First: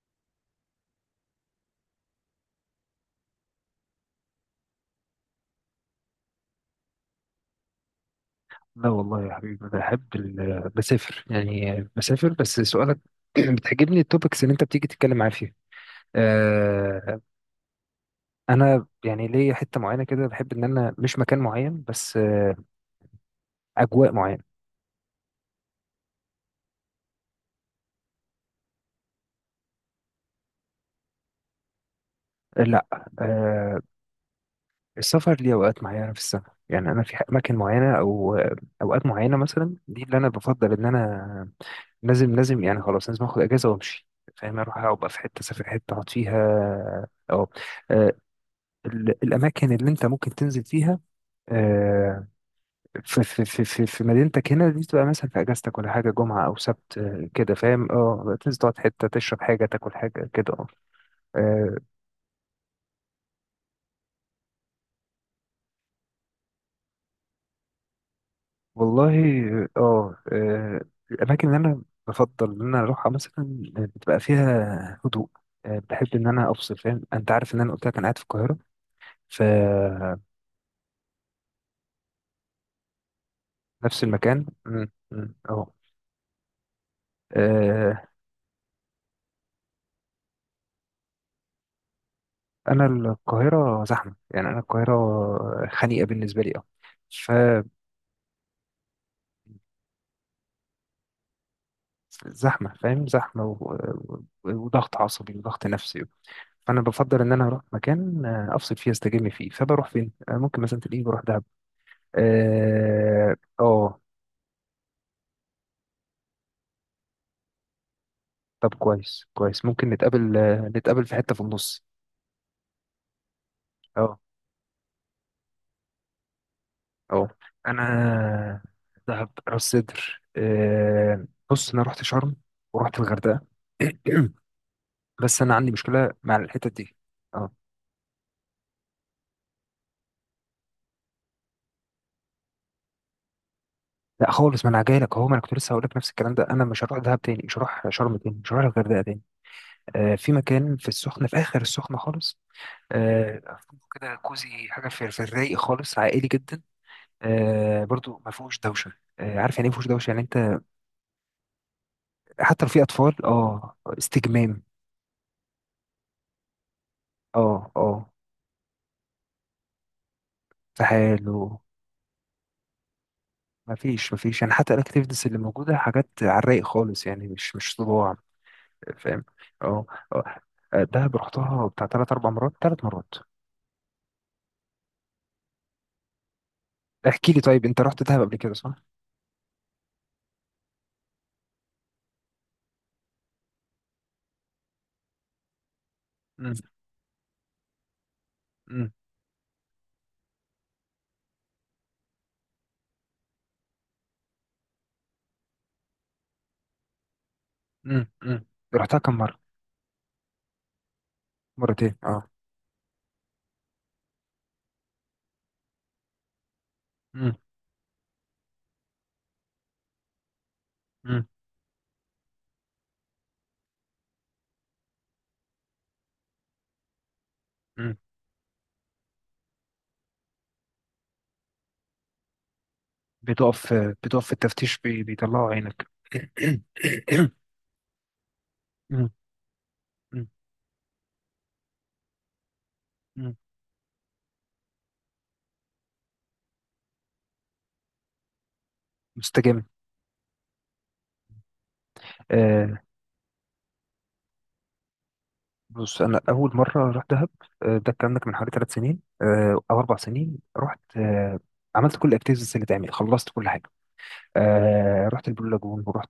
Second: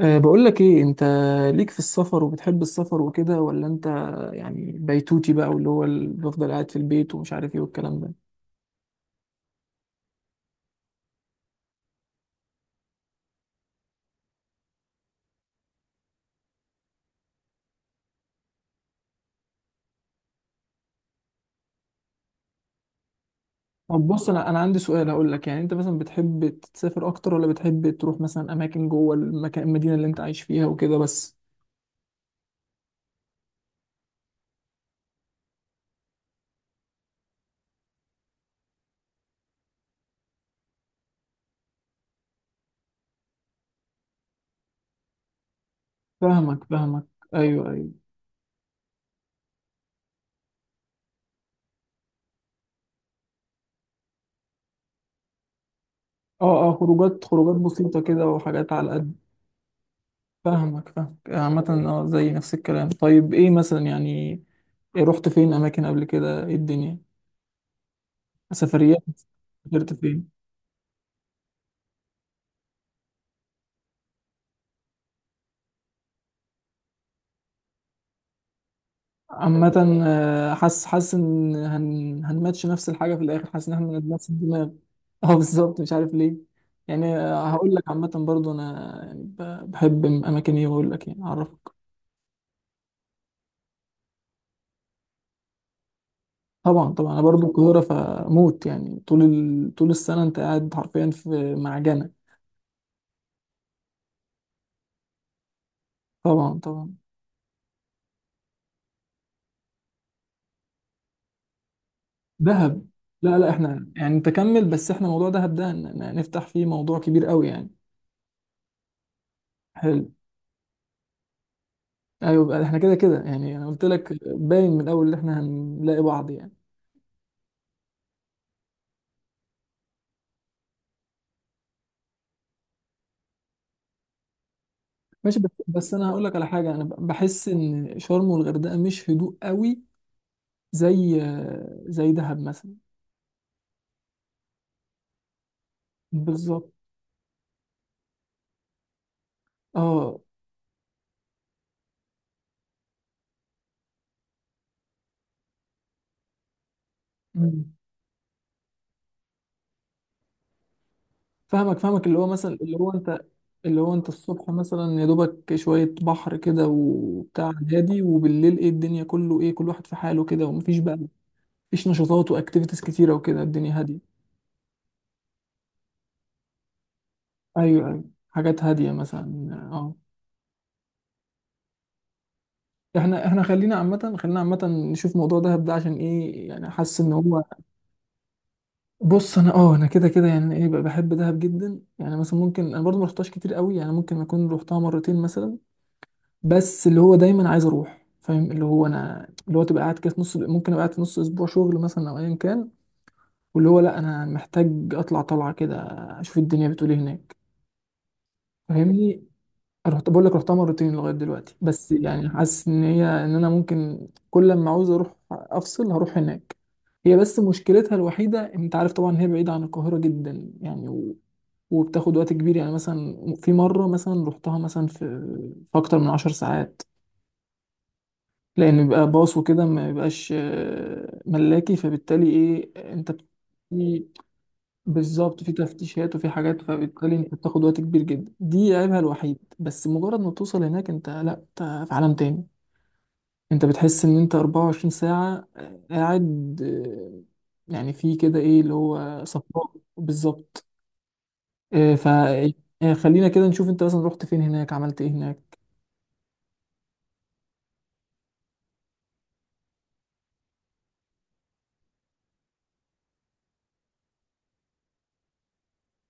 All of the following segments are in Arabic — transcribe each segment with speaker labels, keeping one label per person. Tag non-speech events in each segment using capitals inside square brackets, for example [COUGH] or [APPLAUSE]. Speaker 1: بقول لك ايه انت ليك في السفر وبتحب السفر وكده، ولا انت يعني بيتوتي بقى، واللي هو بفضل قاعد في البيت ومش عارف ايه والكلام ده؟
Speaker 2: لا والله يا حبيبي، انا بحب بسافر، يعني بسافر. بس سؤالك [CLEARS THROAT] بتعجبني التوبكس اللي انت بتيجي تتكلم معايا فيها. آه، انا يعني ليا حته معينه كده، بحب ان انا مش مكان معين بس،
Speaker 1: طب
Speaker 2: اجواء
Speaker 1: بص،
Speaker 2: معينه.
Speaker 1: انا عندي سؤال هقول لك. يعني انت مثلا بتحب تسافر اكتر، ولا بتحب تروح مثلا اماكن جوه المكان، المدينة اللي انت عايش فيها وكده بس؟
Speaker 2: لا، آه، السفر ليه اوقات معينه في السنه، يعني انا في اماكن معينه او، اوقات معينه مثلا. دي اللي انا بفضل ان انا لازم لازم يعني، خلاص لازم اخد اجازه وامشي، فاهم؟ اروح ابقى في حته، اسافر حته اقعد فيها.
Speaker 1: فاهمك فاهمك،
Speaker 2: اه،
Speaker 1: ايوه ايوه.
Speaker 2: الاماكن اللي انت ممكن تنزل فيها، آه، في مدينتك هنا دي، تبقى مثلا في اجازتك ولا حاجه، جمعه او
Speaker 1: اه اه،
Speaker 2: سبت،
Speaker 1: خروجات
Speaker 2: كده
Speaker 1: خروجات
Speaker 2: فاهم.
Speaker 1: بسيطة كده
Speaker 2: اه، تنزل
Speaker 1: وحاجات
Speaker 2: تقعد
Speaker 1: على
Speaker 2: حته،
Speaker 1: قد.
Speaker 2: تشرب حاجه تاكل حاجه كده. اه،
Speaker 1: فاهمك فاهمك عامة،
Speaker 2: آه،
Speaker 1: اه زي نفس الكلام. طيب ايه مثلا يعني، إيه رحت فين اماكن قبل كده؟ ايه الدنيا، سفريات.
Speaker 2: والله.
Speaker 1: سافرت
Speaker 2: اه
Speaker 1: فين؟
Speaker 2: آه، الاماكن اللي انا بفضل ان انا اروحها مثلا، بتبقى فيها هدوء. بحب ان انا افصل، فاهم؟ انت عارف ان انا قلت لك انا قاعد في القاهره،
Speaker 1: عامة
Speaker 2: فنفس
Speaker 1: آه، حاسس حاسس ان هنماتش نفس الحاجة في الآخر، حاسس ان احنا نفس
Speaker 2: المكان
Speaker 1: الدماغ.
Speaker 2: مم،
Speaker 1: [LAUGHS] اه
Speaker 2: مم،
Speaker 1: بالظبط، مش عارف ليه. يعني آه، هقول لك
Speaker 2: اه
Speaker 1: عامة برضو، انا يعني بحب اماكن ايه، واقول لك يعني اعرفك.
Speaker 2: انا القاهره زحمه، يعني انا القاهره خنيقه بالنسبه لي.
Speaker 1: طبعا طبعا، انا برضو
Speaker 2: اه
Speaker 1: القاهرة فموت، يعني طول طول السنة انت قاعد حرفيا في معجنة.
Speaker 2: فزحمه، فاهم؟ زحمه وضغط عصبي وضغط نفسي.
Speaker 1: طبعا
Speaker 2: فانا
Speaker 1: طبعا.
Speaker 2: بفضل ان انا اروح مكان افصل فيه، استجم فيه. فبروح فين؟ ممكن مثلا تلاقيني بروح دهب.
Speaker 1: دهب.
Speaker 2: اه
Speaker 1: لا لا، احنا
Speaker 2: آه،
Speaker 1: يعني تكمل، بس احنا موضوع دهب ده نفتح فيه موضوع كبير قوي يعني.
Speaker 2: طب كويس كويس، ممكن
Speaker 1: حلو.
Speaker 2: نتقابل، نتقابل في حته في النص.
Speaker 1: ايوه بقى، احنا كده كده يعني، انا قلت لك
Speaker 2: اه.
Speaker 1: باين من الاول ان احنا هنلاقي بعض يعني.
Speaker 2: اه. انا دهب، راس سدر، بص، انا رحت شرم ورحت الغردقه، [CLEARS THROAT]
Speaker 1: ماشي،
Speaker 2: بس
Speaker 1: بس
Speaker 2: انا عندي
Speaker 1: بس انا
Speaker 2: مشكله
Speaker 1: هقول لك
Speaker 2: مع
Speaker 1: على
Speaker 2: الحتت
Speaker 1: حاجه، انا
Speaker 2: دي.
Speaker 1: بحس
Speaker 2: اه،
Speaker 1: ان شرم والغردقه مش هدوء قوي زي، دهب مثلا.
Speaker 2: لا خالص. ما انا جاي لك اهو، ما انا كنت لسه هقول لك نفس الكلام ده. انا
Speaker 1: بالظبط،
Speaker 2: مش هروح دهب تاني، مش هروح شرم تاني، مش هروح الغردقه تاني.
Speaker 1: اه.
Speaker 2: في مكان في السخنه، في اخر السخنه خالص، آه كده كوزي حاجه، في الرايق خالص، عائلي جدا.
Speaker 1: مم.
Speaker 2: برضو ما فيهوش دوشه. عارف يعني ايه ما فيهوش دوشه يعني؟ انت
Speaker 1: فاهمك فاهمك، اللي هو مثلا،
Speaker 2: حتى لو
Speaker 1: اللي
Speaker 2: في
Speaker 1: هو انت،
Speaker 2: اطفال، اه،
Speaker 1: اللي هو انت الصبح
Speaker 2: استجمام.
Speaker 1: مثلا يا دوبك شويه بحر كده وبتاع
Speaker 2: اه،
Speaker 1: هادي،
Speaker 2: اه،
Speaker 1: وبالليل ايه الدنيا كله، ايه كل واحد في حاله كده ومفيش
Speaker 2: في
Speaker 1: بقى.
Speaker 2: حاله.
Speaker 1: مفيش نشاطات واكتيفيتيز كتيره وكده،
Speaker 2: ما
Speaker 1: الدنيا
Speaker 2: فيش،
Speaker 1: هاديه.
Speaker 2: ما فيش يعني، حتى الاكتيفيتيز اللي موجوده حاجات على الرايق خالص، يعني مش مش
Speaker 1: ايوه ايوه،
Speaker 2: صداع.
Speaker 1: حاجات هاديه
Speaker 2: فاهم؟
Speaker 1: مثلا
Speaker 2: اه.
Speaker 1: اه.
Speaker 2: اه دهب رحتها بتاع 3 او 4 مرات، 3 مرات.
Speaker 1: احنا خلينا عامه، خلينا عامه نشوف موضوع دهب ده عشان ايه، يعني حاسس ان
Speaker 2: احكي لي،
Speaker 1: هو.
Speaker 2: طيب انت رحت دهب قبل كده صح؟
Speaker 1: بص انا اه، انا كده كده يعني ايه بقى بحب دهب جدا، يعني مثلا ممكن انا برضو ما رحتهاش كتير قوي، يعني ممكن اكون رحتها مرتين مثلا.
Speaker 2: مم.
Speaker 1: بس اللي هو دايما عايز اروح فاهم، اللي هو
Speaker 2: مم.
Speaker 1: انا اللي هو تبقى قاعد كده في نص، ممكن ابقى قاعد في نص اسبوع شغل مثلا او ايا كان. واللي هو لا، انا محتاج اطلع طلعه كده، اشوف الدنيا بتقول ايه هناك.
Speaker 2: مم. مم. رحتها كم
Speaker 1: فاهمني.
Speaker 2: مرة؟
Speaker 1: رحت بقول لك رحتها مرتين لغايه دلوقتي، بس
Speaker 2: مرتين، اه.
Speaker 1: يعني حاسس ان هي، ان انا ممكن كل ما عاوز اروح افصل هروح هناك. هي
Speaker 2: مم.
Speaker 1: بس مشكلتها الوحيده انت عارف طبعا، هي بعيده عن القاهره جدا يعني
Speaker 2: مم.
Speaker 1: وبتاخد وقت كبير. يعني مثلا في مره مثلا رحتها مثلا في، اكتر من 10 ساعات،
Speaker 2: مم.
Speaker 1: لان بيبقى باص وكده، ما بيبقاش آه، ملاكي، فبالتالي ايه انت
Speaker 2: بتقف بتقف في التفتيش،
Speaker 1: بالظبط، في
Speaker 2: بيطلعوا عينك
Speaker 1: تفتيشات وفي حاجات،
Speaker 2: [COUGHS]
Speaker 1: فبالتالي
Speaker 2: مم.
Speaker 1: انت بتاخد وقت كبير جدا، دي عيبها
Speaker 2: مم.
Speaker 1: الوحيد. بس مجرد ما توصل هناك، انت لا، انت في عالم تاني.
Speaker 2: مم.
Speaker 1: انت بتحس ان انت 24 ساعة آه، قاعد آه، يعني في كده ايه اللي هو
Speaker 2: مستجم.
Speaker 1: صفاء بالظبط، آه،
Speaker 2: آه
Speaker 1: آه، خلينا كده نشوف، انت مثلا رحت فين هناك، عملت ايه هناك.
Speaker 2: بص، انا اول مره رحت دهب، ده الكلام ده كان من حوالي 3 سنين او 4 سنين. رحت، عملت كل الاكتيفيتيز اللي تعمل، خلصت كل حاجه. رحت البلو لاجون، ورحت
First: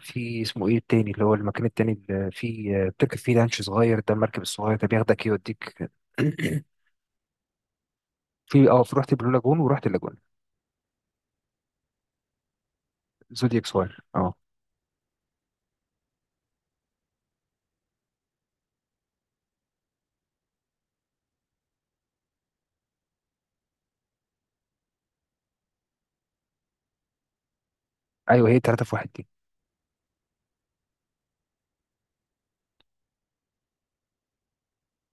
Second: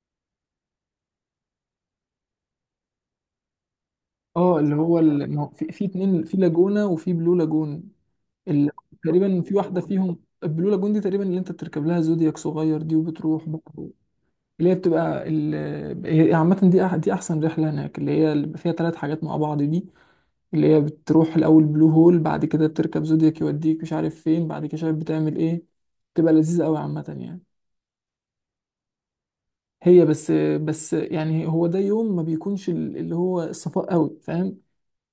Speaker 2: في، اسمه ايه التاني؟ اللي هو المكان التاني اللي فيه بتركب فيه لانش صغير، ده المركب
Speaker 1: اه، اللي
Speaker 2: الصغير ده
Speaker 1: هو
Speaker 2: بياخدك
Speaker 1: ما هو في،
Speaker 2: يوديك.
Speaker 1: اتنين، في
Speaker 2: [CLEARS THROAT]
Speaker 1: لاجونا وفي بلو لاجون. ال...
Speaker 2: في اه في رحت بلو
Speaker 1: تقريبا في
Speaker 2: لاجون
Speaker 1: واحدة
Speaker 2: ورحت اللاجون.
Speaker 1: فيهم، البلو لاجون دي تقريبا اللي انت بتركب لها زودياك صغير دي، وبتروح
Speaker 2: زودياك
Speaker 1: بقى.
Speaker 2: صغير، اه.
Speaker 1: اللي هي بتبقى هي عامة دي، دي أحسن رحلة هناك، اللي هي اللي بيبقى فيها ثلاث حاجات مع بعض دي. اللي هي بتروح الأول بلو هول، بعد كده بتركب زودياك يوديك مش عارف فين، بعد كده شايف بتعمل إيه. بتبقى لذيذة أوي عامة يعني.
Speaker 2: ايوه، هي 3 في 1 دي.
Speaker 1: هي بس، بس يعني هو ده يوم ما بيكونش اللي هو الصفاء أوي فاهم،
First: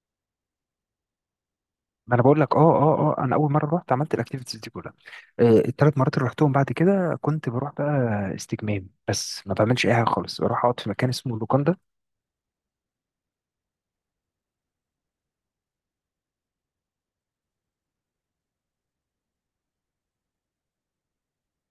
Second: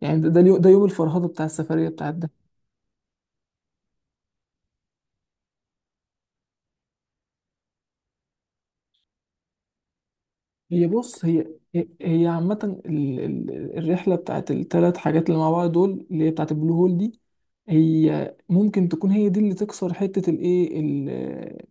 Speaker 1: يعني ده ده ده يوم الفرهدة بتاع السفرية بتاعت.
Speaker 2: ما انا بقول لك، انا اول مره رحت عملت الاكتيفيتيز دي كلها. ال3 مرات اللي رحتهم بعد كده كنت بروح بقى استجمام بس، ما بعملش اي حاجه خالص، بروح اقعد
Speaker 1: هي
Speaker 2: في مكان
Speaker 1: بص،
Speaker 2: اسمه
Speaker 1: هي
Speaker 2: لوكاندا
Speaker 1: هي عامة الرحلة بتاعت التلات حاجات اللي مع بعض دول، اللي هي بتاعت البلو هول دي، هي ممكن تكون هي دي اللي تكسر حتة الايه ال-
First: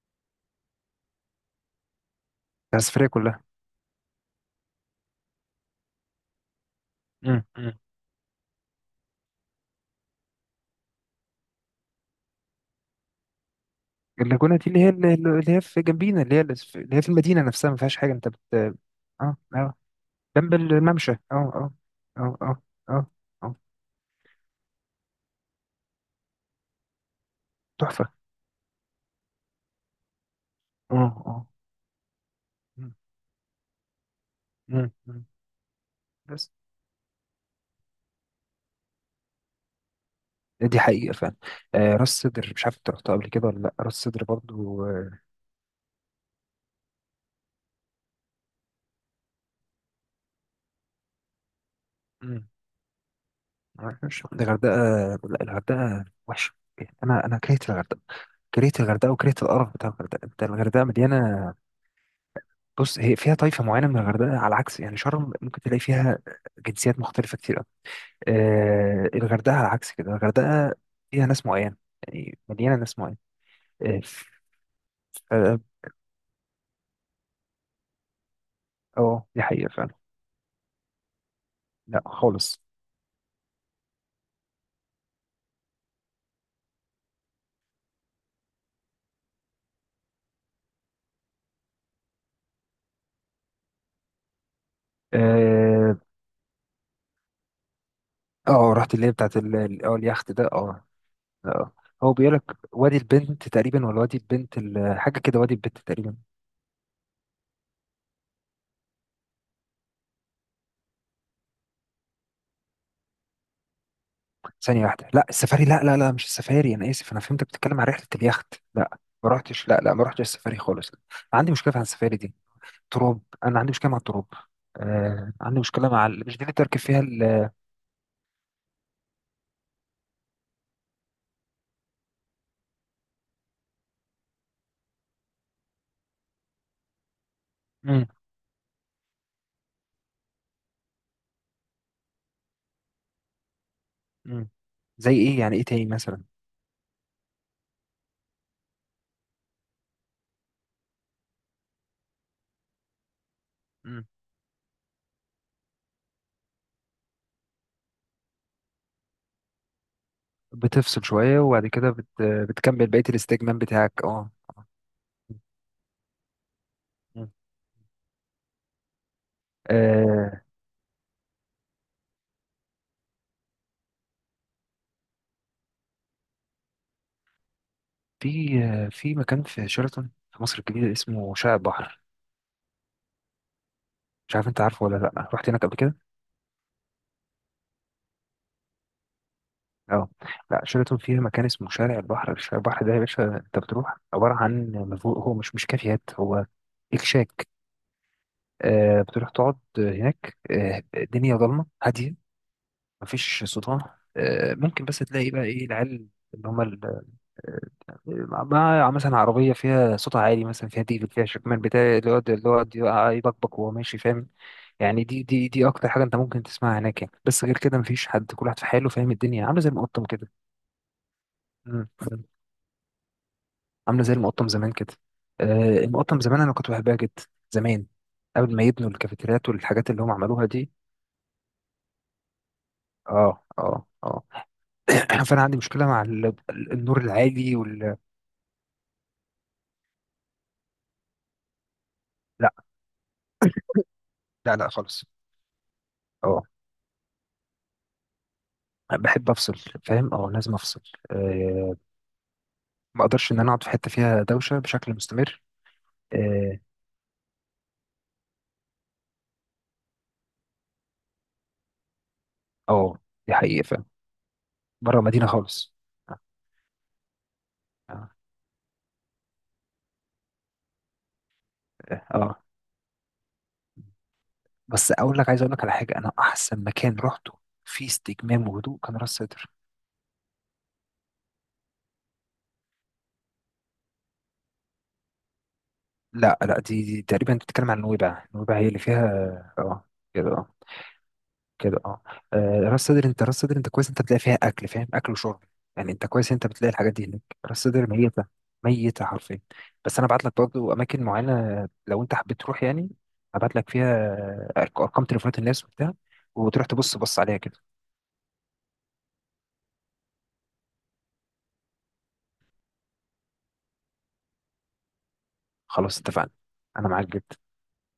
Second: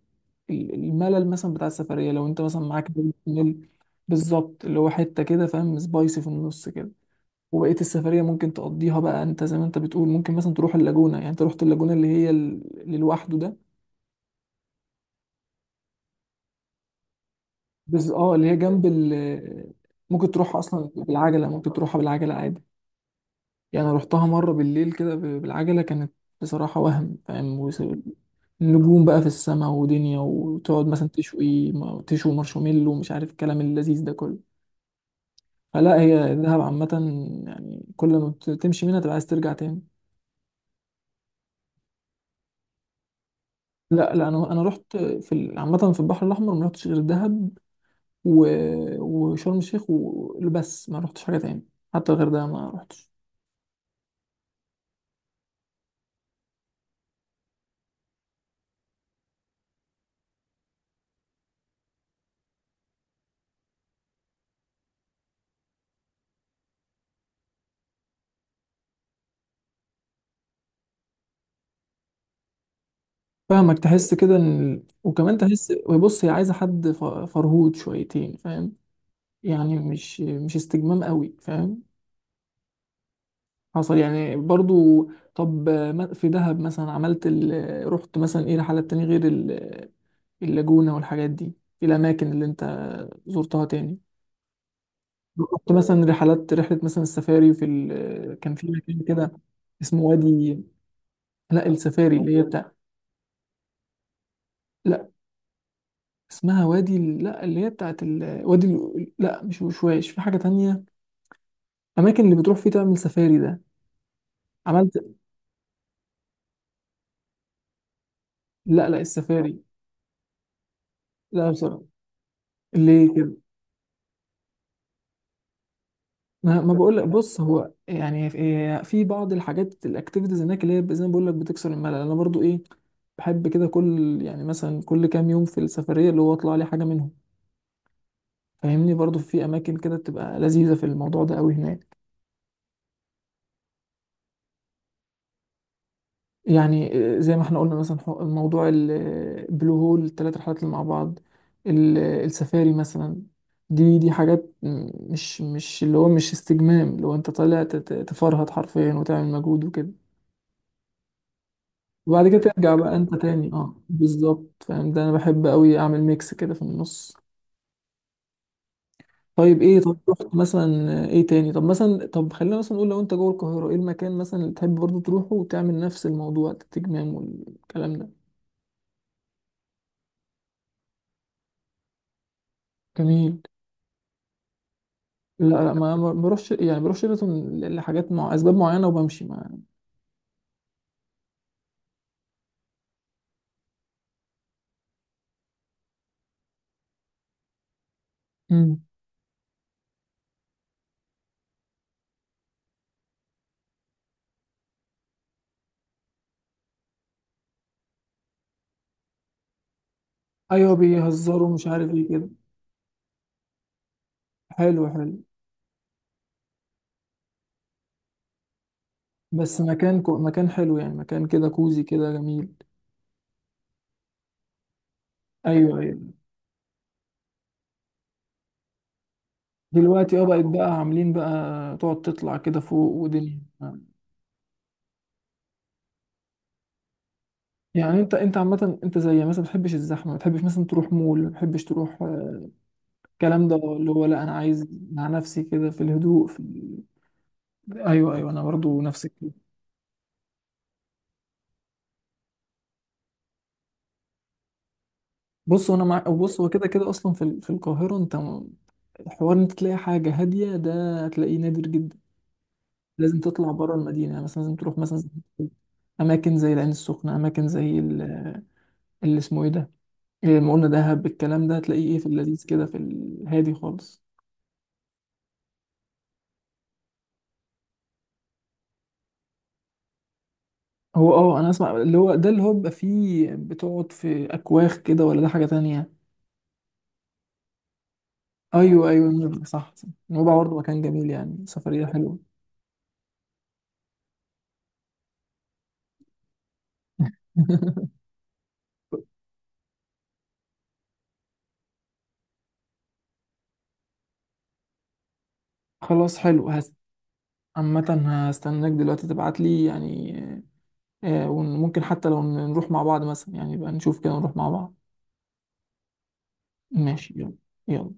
Speaker 1: ال- الملل مثلا بتاع السفرية، لو انت مثلا
Speaker 2: بتاع
Speaker 1: معاك
Speaker 2: السفريه
Speaker 1: بيبي
Speaker 2: كلها.
Speaker 1: ميل. بالظبط، اللي هو حتة كده فاهم، سبايسي في النص كده.
Speaker 2: مم.
Speaker 1: وبقية
Speaker 2: مم.
Speaker 1: السفرية ممكن تقضيها بقى انت زي ما انت بتقول، ممكن مثلا تروح اللاجونة. يعني انت رحت اللاجونة اللي هي اللي لوحده ده،
Speaker 2: اللاجونه دي، اللي هي في جنبينا، اللي هي في المدينه نفسها، ما فيهاش
Speaker 1: بس
Speaker 2: حاجه. انت
Speaker 1: اه
Speaker 2: بت
Speaker 1: اللي هي جنب
Speaker 2: اه
Speaker 1: ال،
Speaker 2: آه،
Speaker 1: ممكن
Speaker 2: جنب
Speaker 1: تروح اصلا
Speaker 2: الممشى. اه،
Speaker 1: بالعجلة، ممكن
Speaker 2: اه،
Speaker 1: تروحها بالعجلة
Speaker 2: اه،
Speaker 1: عادي.
Speaker 2: اه، اه، اه.
Speaker 1: يعني رحتها مرة بالليل كده، بالعجلة كانت بصراحة، وهم فاهم
Speaker 2: تحفة.
Speaker 1: نجوم بقى في السماء ودنيا، وتقعد
Speaker 2: اه،
Speaker 1: مثلا
Speaker 2: اه،
Speaker 1: تشوي تشوي مارشميلو
Speaker 2: مم،
Speaker 1: ومش عارف الكلام اللذيذ ده كله.
Speaker 2: مم، مم.
Speaker 1: فلا هي
Speaker 2: بس.
Speaker 1: دهب عامة، يعني كل ما بتمشي منها تبقى عايز ترجع تاني.
Speaker 2: دي حقيقة فعلا. راس سدر، مش عارف انت رحتها قبل كده ولا لا، راس
Speaker 1: لا
Speaker 2: سدر
Speaker 1: لا، انا
Speaker 2: برضو.
Speaker 1: رحت في عامة في البحر الاحمر، ما رحتش غير دهب و... وشرم الشيخ وبس، ما رحتش حاجة تاني، حتى غير ده
Speaker 2: مم،
Speaker 1: ما رحتش.
Speaker 2: معرفش. الغردقة، لا الغردقة وحشة. انا انا كرهت الغردقة، كرهت الغردقة وكرهت القرف بتاع الغردقة. انت الغردقة مليانة، بص، هي فيها طائفة معينة من الغردقة. على عكس يعني شرم، ممكن تلاقي فيها جنسيات مختلفة كتير. آه، الغردقة على عكس كده، الغردقة فيها ناس معين، يعني مليانة ناس معين.
Speaker 1: فاهمك،
Speaker 2: اه.
Speaker 1: تحس كده ان
Speaker 2: آه،
Speaker 1: وكمان
Speaker 2: آه،
Speaker 1: تحس بص هي عايزة حد فرهود شويتين فاهم،
Speaker 2: آه، دي حقيقة
Speaker 1: يعني
Speaker 2: فعلا.
Speaker 1: مش مش استجمام قوي فاهم،
Speaker 2: لا خالص.
Speaker 1: حصل يعني برضو. طب في دهب مثلا عملت رحت مثلا ايه رحلات تاني غير اللاجونة والحاجات دي، في الأماكن اللي أنت زرتها تاني، رحت
Speaker 2: اه
Speaker 1: مثلا رحلات، رحلة مثلا السفاري في كان في
Speaker 2: رحت
Speaker 1: مكان
Speaker 2: اللي هي
Speaker 1: كده
Speaker 2: بتاعت،
Speaker 1: اسمه
Speaker 2: اليخت ده،
Speaker 1: وادي،
Speaker 2: اه.
Speaker 1: لا
Speaker 2: آه. هو
Speaker 1: السفاري
Speaker 2: بيقول
Speaker 1: اللي هي
Speaker 2: لك
Speaker 1: بتاع،
Speaker 2: وادي البنت تقريبا، ولا وادي البنت،
Speaker 1: لا
Speaker 2: حاجة كده، وادي البنت تقريبا.
Speaker 1: اسمها وادي لا، اللي هي بتاعت وادي لا مش وشواش، في حاجة تانية، أماكن اللي بتروح فيه تعمل سفاري ده.
Speaker 2: ثانية
Speaker 1: عملت،
Speaker 2: واحدة، لا السفاري، لا لا لا، مش السفاري. أنا آسف، أنا فهمتك بتتكلم عن رحلة اليخت.
Speaker 1: لا
Speaker 2: لا،
Speaker 1: لا
Speaker 2: ما
Speaker 1: السفاري،
Speaker 2: رحتش، لا لا، ما رحتش السفاري خالص.
Speaker 1: لا
Speaker 2: عندي مشكلة مع
Speaker 1: بصراحة.
Speaker 2: السفاري دي. تراب،
Speaker 1: ليه؟
Speaker 2: أنا عندي مشكلة مع التراب. عندي مشكلة مع مش دي اللي
Speaker 1: ما
Speaker 2: تركب
Speaker 1: بقول
Speaker 2: فيها.
Speaker 1: لك، بص هو يعني في، في بعض الحاجات الاكتيفيتيز هناك اللي هي زي ما بقول لك بتكسر الملل، انا برضو ايه بحب كده كل يعني، مثلا كل كام يوم في السفريه اللي هو اطلع لي حاجه منهم.
Speaker 2: مم.
Speaker 1: فاهمني، برضو في اماكن كده بتبقى لذيذه في الموضوع ده قوي هناك.
Speaker 2: مم. زي ايه يعني؟ ايه تاني مثلا؟
Speaker 1: يعني آه، زي ما احنا قلنا مثلا موضوع البلو هول، الثلاث رحلات اللي مع بعض، آه، السفاري مثلا. دي
Speaker 2: مم.
Speaker 1: دي حاجات مش مش اللي هو مش استجمام، اللي هو انت طالع تفرهد حرفيا وتعمل مجهود وكده.
Speaker 2: بتفصل شوية، وبعد كده
Speaker 1: وبعد كده ترجع
Speaker 2: بتكمل
Speaker 1: بقى
Speaker 2: بقية
Speaker 1: انت تاني
Speaker 2: الاستجمام
Speaker 1: اه،
Speaker 2: بتاعك. اه.
Speaker 1: بالظبط فاهم، ده انا بحب قوي اعمل ميكس كده في النص.
Speaker 2: مم.
Speaker 1: طيب ايه، طب رحت
Speaker 2: آه
Speaker 1: مثلا ايه تاني؟ طب مثلا، طب خلينا مثلا نقول لو انت جوه القاهرة، ايه المكان مثلا اللي تحب برضو تروحه وتعمل نفس الموضوع التجمام والكلام ده؟
Speaker 2: في مكان في شيراتون في مصر الجديدة، اسمه شارع البحر.
Speaker 1: جميل.
Speaker 2: مش عارف انت عارفه ولا لا،
Speaker 1: لا
Speaker 2: رحت هناك
Speaker 1: لا،
Speaker 2: قبل
Speaker 1: ما
Speaker 2: كده؟
Speaker 1: ما بروحش، يعني بروح شيراتون لحاجات مع اسباب معينة، وبمشي مع.
Speaker 2: اه، لا شيراتون فيها مكان اسمه شارع البحر. شارع البحر ده يا باشا، انت بتروح عبارة عن، هو مش كافيهات، هو اكشاك.
Speaker 1: مم.
Speaker 2: بتروح تقعد هناك، الدنيا ضلمة هادية، مفيش صداع. ممكن بس تلاقي بقى ايه، العيال اللي هم، آه، مع مثلا عربية فيها صوت عالي، مثلا
Speaker 1: ايوه،
Speaker 2: فيها ديفل، فيها
Speaker 1: بيهزروا
Speaker 2: شكمان
Speaker 1: مش
Speaker 2: بتاع
Speaker 1: عارف ايه
Speaker 2: اللي
Speaker 1: كده،
Speaker 2: يقعد، اللي يقعد يبكبك وهو ماشي، فاهم؟
Speaker 1: حلو حلو.
Speaker 2: يعني دي أكتر حاجة أنت ممكن تسمعها هناك يعني. بس غير كده مفيش حد، كل واحد في حاله، فاهم؟ الدنيا
Speaker 1: بس
Speaker 2: عاملة زي
Speaker 1: مكان
Speaker 2: المقطم كده.
Speaker 1: مكان حلو يعني، مكان كده كوزي
Speaker 2: مم.
Speaker 1: كده
Speaker 2: مم.
Speaker 1: جميل.
Speaker 2: عاملة زي المقطم زمان كده.
Speaker 1: ايوه
Speaker 2: آه،
Speaker 1: ايوه.
Speaker 2: المقطم زمان أنا كنت بحبها جدا، زمان، قبل ما يبنوا الكافيتريات والحاجات اللي هم
Speaker 1: دلوقتي اه بقت
Speaker 2: عملوها دي.
Speaker 1: بقى عاملين بقى تقعد تطلع كده فوق ودنيا.
Speaker 2: اه، اه، اه. [CLEARS THROAT] فانا عندي مشكله مع النور العالي
Speaker 1: يعني انت، عامة انت زي مثلا ما بتحبش الزحمة، ما بتحبش مثلا تروح مول، ما بتحبش تروح آه،
Speaker 2: لا،
Speaker 1: الكلام ده، اللي هو لا انا
Speaker 2: لا،
Speaker 1: عايز
Speaker 2: لا خالص.
Speaker 1: مع نفسي كده في الهدوء، في
Speaker 2: اه،
Speaker 1: ايوه ايوه، انا برضو نفس
Speaker 2: بحب
Speaker 1: الكلام.
Speaker 2: افصل، فاهم؟ اه، لازم افصل. أه ما اقدرش ان انا اقعد في حته فيها دوشه بشكل مستمر.
Speaker 1: بص وانا مع، بص هو
Speaker 2: اه،
Speaker 1: كده كده اصلا في في القاهرة، انت حوار انت تلاقي حاجة هادية، ده هتلاقيه نادر جدا.
Speaker 2: آه،
Speaker 1: لازم
Speaker 2: دي
Speaker 1: تطلع
Speaker 2: حقيقه،
Speaker 1: بره
Speaker 2: فاهم؟
Speaker 1: المدينة، يعني مثلا لازم تروح
Speaker 2: بره
Speaker 1: مثلا
Speaker 2: مدينه خالص. اه.
Speaker 1: اماكن زي العين السخنة، اماكن زي
Speaker 2: اه.
Speaker 1: اللي اسمه ايه ده، زي ما قلنا دهب، الكلام ده هتلاقيه ايه في
Speaker 2: آه.
Speaker 1: اللذيذ كده، في الهادي خالص.
Speaker 2: بس اقول لك، عايز اقول لك على حاجه، انا احسن مكان رحته في استجمام وهدوء كان راس سدر.
Speaker 1: هو اه، انا اسمع اللي هو ده اللي هو بيبقى فيه بتقعد في اكواخ كده، ولا ده حاجة تانية؟
Speaker 2: لا لا، دي تقريبا انت بتتكلم عن نويبع، نويبع هي اللي
Speaker 1: ايوه
Speaker 2: فيها.
Speaker 1: ايوه نويبع، صح
Speaker 2: اه،
Speaker 1: صح،
Speaker 2: كده.
Speaker 1: نويبع
Speaker 2: اه،
Speaker 1: برضه مكان جميل يعني،
Speaker 2: كده.
Speaker 1: سفرية
Speaker 2: اه،
Speaker 1: حلوة.
Speaker 2: آه، راس صدر انت كويس، انت بتلاقي فيها اكل، فاهم؟ اكل وشرب يعني، انت كويس، انت بتلاقي الحاجات دي هناك. راس صدر
Speaker 1: [LAUGHS]
Speaker 2: ميته، ميته حرفيا. بس انا ابعت لك برضه اماكن معينه، لو انت حبيت تروح يعني ابعت لك فيها ارقام تليفونات الناس وبتاع،
Speaker 1: خلاص حلو
Speaker 2: وتروح
Speaker 1: هس.
Speaker 2: تبص، بص عليها كده.
Speaker 1: عامة هستناك دلوقتي تبعت لي يعني، آه، وممكن حتى لو نروح مع بعض مثلا يعني، يبقى نشوف كده نروح مع بعض.
Speaker 2: خلاص، اتفقنا، انا معاك
Speaker 1: ماشي يلا،
Speaker 2: جدا.
Speaker 1: يلا.